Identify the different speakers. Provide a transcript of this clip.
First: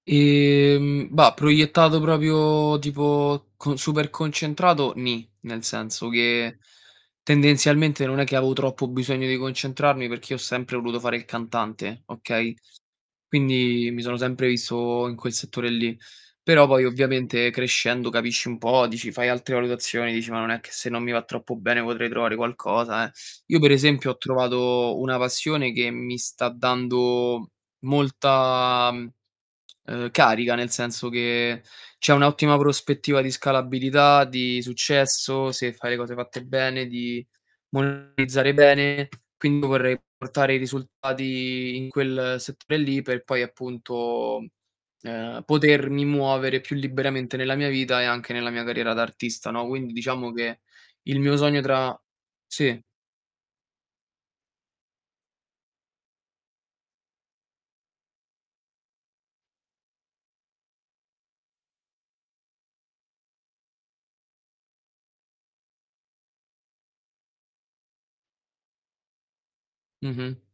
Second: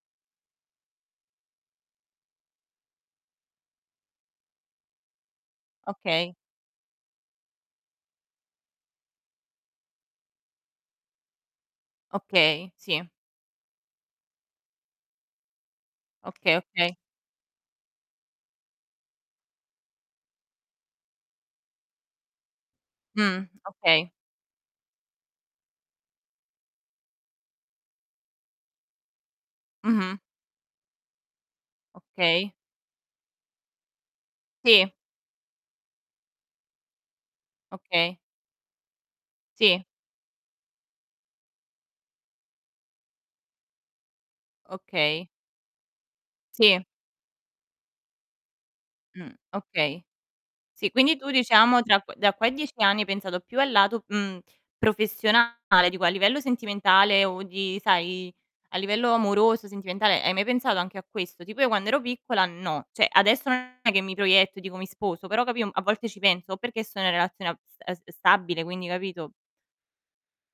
Speaker 1: Ehm, bah proiettato proprio tipo co super concentrato, nì, nel senso
Speaker 2: Okay.
Speaker 1: che tendenzialmente non è che avevo troppo bisogno di concentrarmi perché io ho sempre voluto fare il cantante, okay.
Speaker 2: Okay. Sì.
Speaker 1: Quindi mi sono sempre visto in quel settore lì,
Speaker 2: Okay.
Speaker 1: però poi
Speaker 2: Okay.
Speaker 1: ovviamente crescendo capisci un po', dici fai altre valutazioni, dici: "Ma non è che se non mi va troppo bene potrei trovare qualcosa, eh".
Speaker 2: Mh.
Speaker 1: Io per esempio
Speaker 2: Okay.
Speaker 1: ho trovato una passione che mi sta dando molta, mhmm,
Speaker 2: Mh-mh.
Speaker 1: carica, mhmm, ehm, nel senso che c'è
Speaker 2: Okay.
Speaker 1: un'ottima prospettiva di scalabilità, di
Speaker 2: Sì.
Speaker 1: successo se fai le cose fatte bene, di
Speaker 2: Okay.
Speaker 1: monetizzare bene, quindi
Speaker 2: Sì.
Speaker 1: vorrei portare i risultati in quel settore lì per poi appunto,
Speaker 2: Okay.
Speaker 1: ehm, potermi muovere più
Speaker 2: Sì.
Speaker 1: liberamente nella mia vita e anche nella mia carriera da
Speaker 2: Mh.
Speaker 1: artista, no. Quindi
Speaker 2: Okay.
Speaker 1: diciamo che
Speaker 2: Sì, quindi
Speaker 1: il
Speaker 2: tu
Speaker 1: mio sogno
Speaker 2: diciamo
Speaker 1: tra
Speaker 2: tra q da qua a 10
Speaker 1: sì.
Speaker 2: anni hai pensato più al lato, mhmm, professionale; dico a livello sentimentale o di sai a livello amoroso, sentimentale hai mai pensato anche a questo? Tipo io quando ero piccola no, cioè adesso non è che mi proietto e dico: "Mi sposo", però capì un a volte ci penso o perché sono in relazione ab ehm, s stabile quindi capito?
Speaker 1: Mh-mh.